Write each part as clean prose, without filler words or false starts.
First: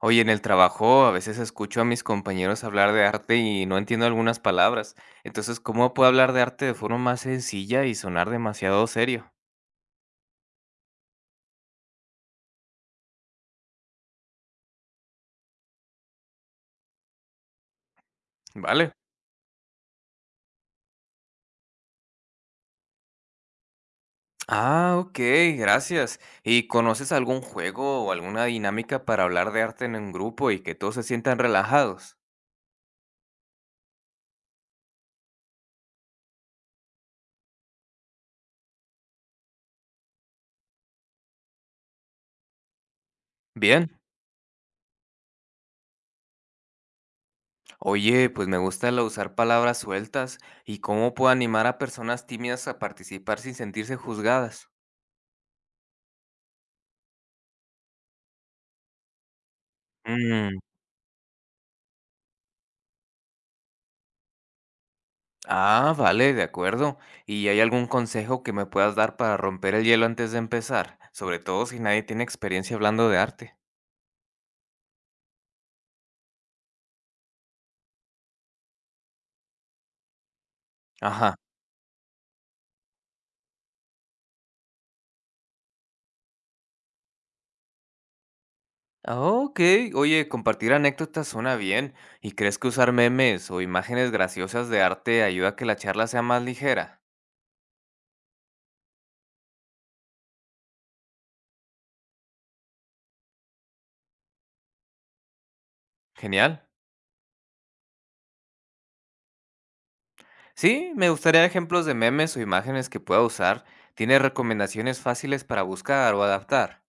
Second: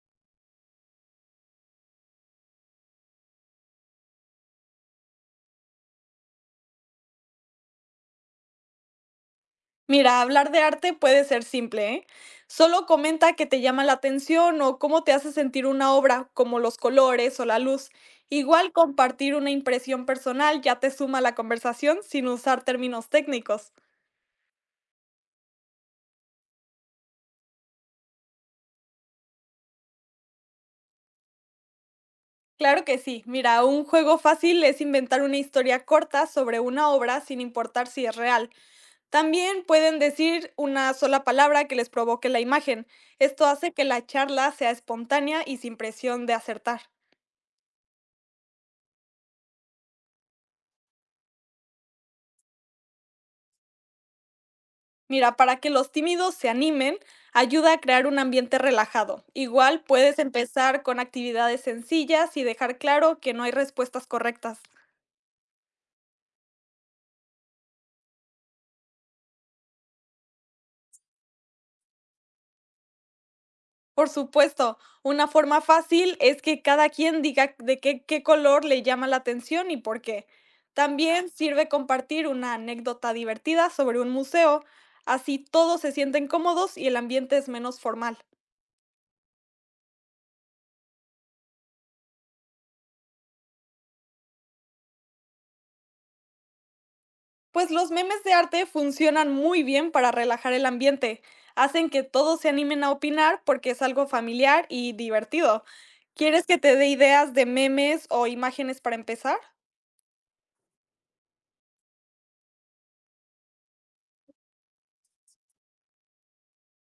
Oye, en el trabajo a veces escucho a mis compañeros hablar de arte y no entiendo algunas palabras. Entonces, ¿cómo puedo hablar de arte de forma más sencilla y sonar demasiado serio? Mira, hablar de arte puede ser simple, ¿eh? Solo comenta que te llama la atención o cómo te hace sentir una obra, como los colores o la luz. Igual Vale. compartir una impresión personal ya te suma a la conversación sin usar términos técnicos. Ah, ok, gracias. ¿Y conoces algún juego o alguna dinámica para hablar de arte en un grupo y que todos se sientan relajados? Claro que sí, mira, un juego fácil es inventar una historia corta sobre una obra sin importar si es real. También pueden decir una sola palabra que les provoque la imagen. Esto hace que Bien. la charla sea espontánea y sin presión de acertar. Oye, pues me gusta usar palabras sueltas y cómo puedo animar a personas tímidas a participar sin sentirse juzgadas. Mira, para que los tímidos se animen, ayuda a crear un ambiente relajado. Igual puedes Mm, empezar con actividades sencillas y dejar claro que no hay respuestas correctas. ah, vale, de acuerdo. ¿Y hay algún consejo que me puedas dar para romper el hielo antes de empezar? Sobre todo si nadie tiene experiencia hablando de arte. Por supuesto, una forma fácil es que cada quien diga de qué color le llama la atención y por qué. También Ajá. sirve compartir una anécdota divertida sobre un museo, así todos se sienten cómodos y el ambiente es menos formal. Ah, ok, oye, compartir anécdotas suena bien. ¿Y crees que usar memes o imágenes graciosas de arte ayuda a que la charla sea más ligera? Pues los memes de arte funcionan muy bien para relajar el ambiente. Hacen que todos se animen a opinar porque es algo familiar y divertido. ¿Quieres que Genial. te dé ideas de memes o imágenes para empezar? Sí, me gustaría ejemplos de memes o imágenes que pueda usar. ¿Tienes recomendaciones fáciles para buscar o adaptar?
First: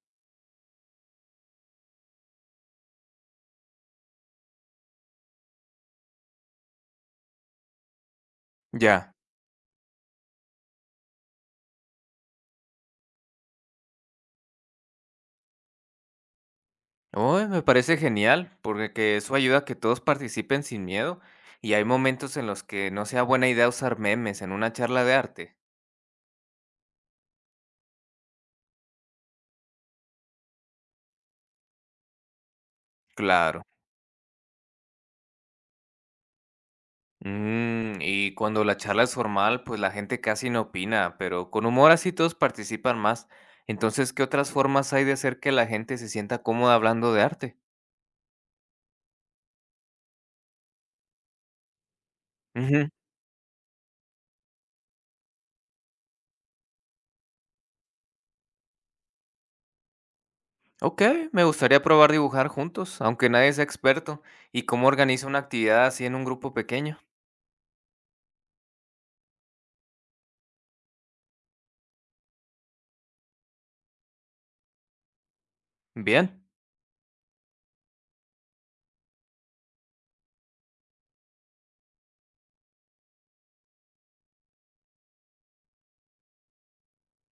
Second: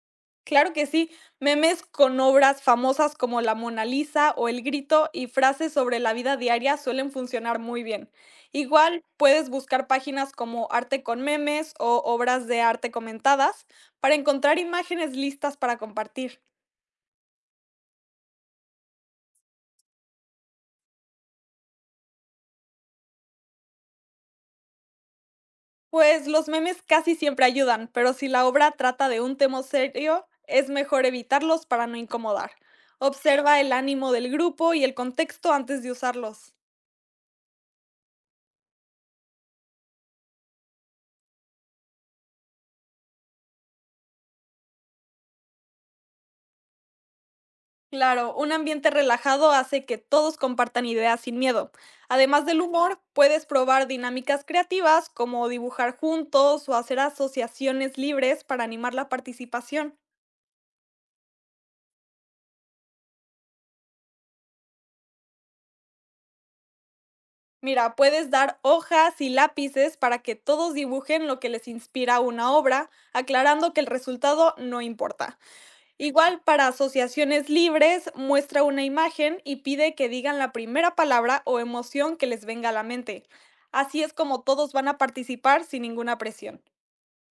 Claro que sí, memes con obras famosas como la Mona Lisa o El Grito y frases sobre la vida diaria suelen funcionar muy bien. Igual Ya. puedes buscar páginas como Arte con Memes o Obras de Arte Comentadas para encontrar imágenes listas para compartir. Uy, me parece genial, porque que eso ayuda a que todos participen sin miedo y hay momentos en los que no sea buena idea usar memes en una charla de arte. Pues los memes casi siempre ayudan, pero si la obra trata de un tema serio, es mejor evitarlos para no incomodar. Claro. Observa el ánimo del grupo y el contexto antes de usarlos. Mm, y cuando la charla es formal, pues la gente casi no opina, pero con humor así todos participan más. Entonces, ¿qué otras formas hay de hacer que la gente se sienta cómoda hablando de arte? Claro, un ambiente relajado hace que todos compartan ideas sin miedo. Además del Ujú. humor, puedes probar dinámicas creativas como dibujar juntos o hacer asociaciones libres para animar la participación. Ok, me gustaría probar dibujar juntos, aunque nadie sea experto, y cómo organiza una actividad así en un grupo pequeño. Mira, puedes dar hojas y lápices para que todos dibujen lo que les inspira una obra, aclarando que el resultado no importa. Igual Bien. para asociaciones libres, muestra una imagen y pide que digan la primera palabra o emoción que les venga a la mente. Así es como todos van a participar sin ninguna presión.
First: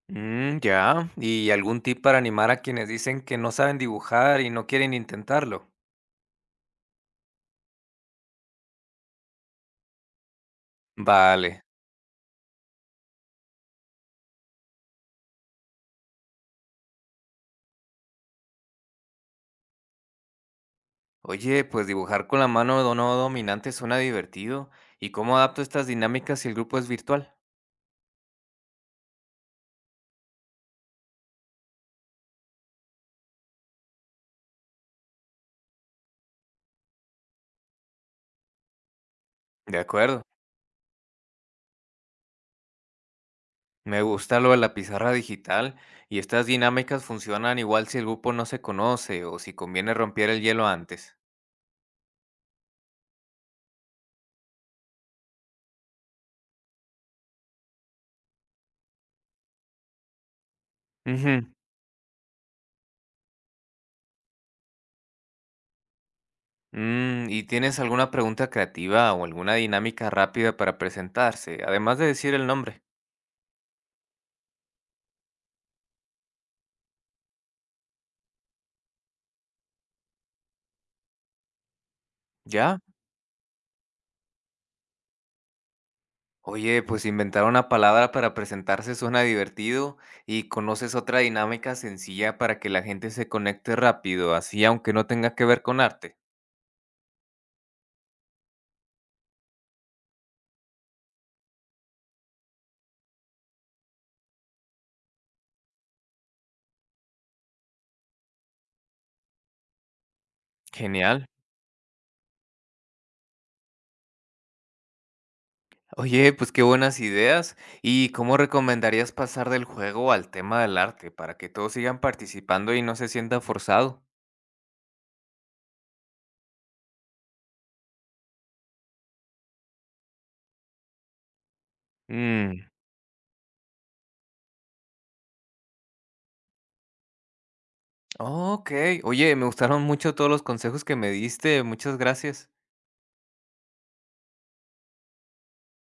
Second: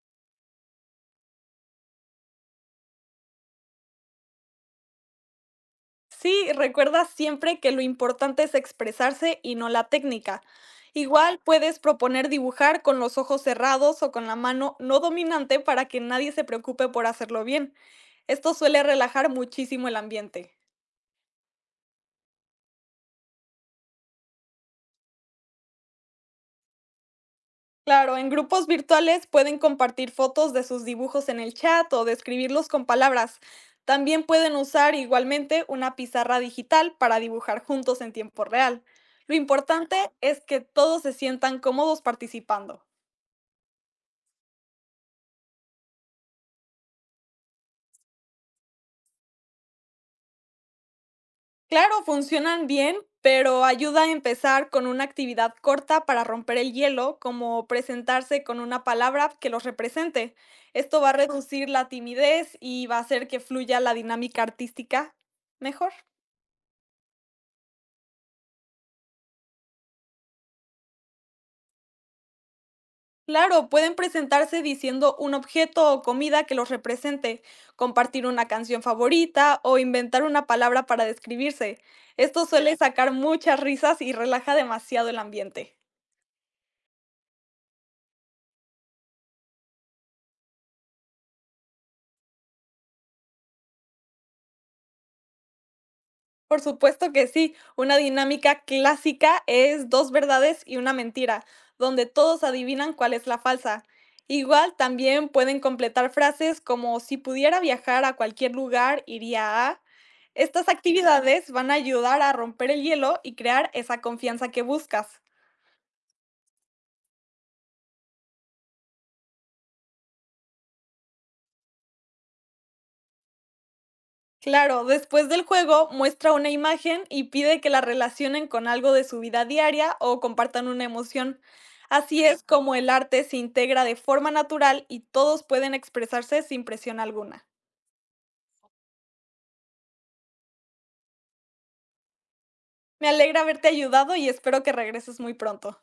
Mm, ya. ¿Y algún tip para animar a quienes dicen que no saben dibujar y no quieren intentarlo? Sí, recuerda siempre que lo importante es expresarse y no la técnica. Igual Vale. puedes proponer dibujar con los ojos cerrados o con la mano no dominante para que nadie se preocupe por hacerlo bien. Esto suele relajar muchísimo el ambiente. Oye, pues dibujar con la mano no dominante suena divertido. ¿Y cómo adapto estas dinámicas si el grupo es virtual? Claro, en grupos virtuales pueden compartir fotos de sus dibujos en el chat o describirlos con palabras. También pueden usar igualmente una pizarra digital para dibujar juntos en tiempo real. Lo De importante acuerdo. es que todos se sientan cómodos participando. Me gusta lo de la pizarra digital y estas dinámicas funcionan igual si el grupo no se conoce o si conviene romper el hielo antes. Claro, funcionan bien, pero ayuda a empezar con una actividad corta para romper el hielo, como presentarse con una palabra que los represente. Esto va a Ujú. reducir la timidez y va a hacer que fluya la dinámica artística mejor. Mm, ¿y tienes alguna pregunta creativa o alguna dinámica rápida para presentarse, además de decir el nombre? Claro, pueden presentarse diciendo un objeto o comida que los represente, compartir una canción favorita o inventar una palabra para describirse. Esto suele ¿Ya? sacar muchas risas y relaja demasiado el ambiente. Oye, pues inventar una palabra para presentarse suena divertido y conoces otra dinámica sencilla para que la gente se conecte rápido, así aunque no tenga que ver con arte. Por supuesto que sí, una dinámica clásica es dos verdades y una mentira, donde todos adivinan cuál es la falsa. Igual también pueden completar frases como si pudiera viajar a cualquier lugar, iría a... Estas Genial. actividades van a ayudar a romper el hielo y crear esa confianza que buscas. Oye, pues qué buenas ideas. ¿Y cómo recomendarías pasar del juego al tema del arte para que todos sigan participando y no se sienta forzado? Claro, después del juego muestra una imagen y pide que la relacionen con algo de su vida diaria o compartan una emoción. Así es Mm, como el arte se integra de forma natural y todos pueden expresarse sin presión alguna. ok. Oye, me gustaron mucho todos los consejos que me diste. Muchas gracias. Me alegra haberte ayudado y espero que regreses muy pronto.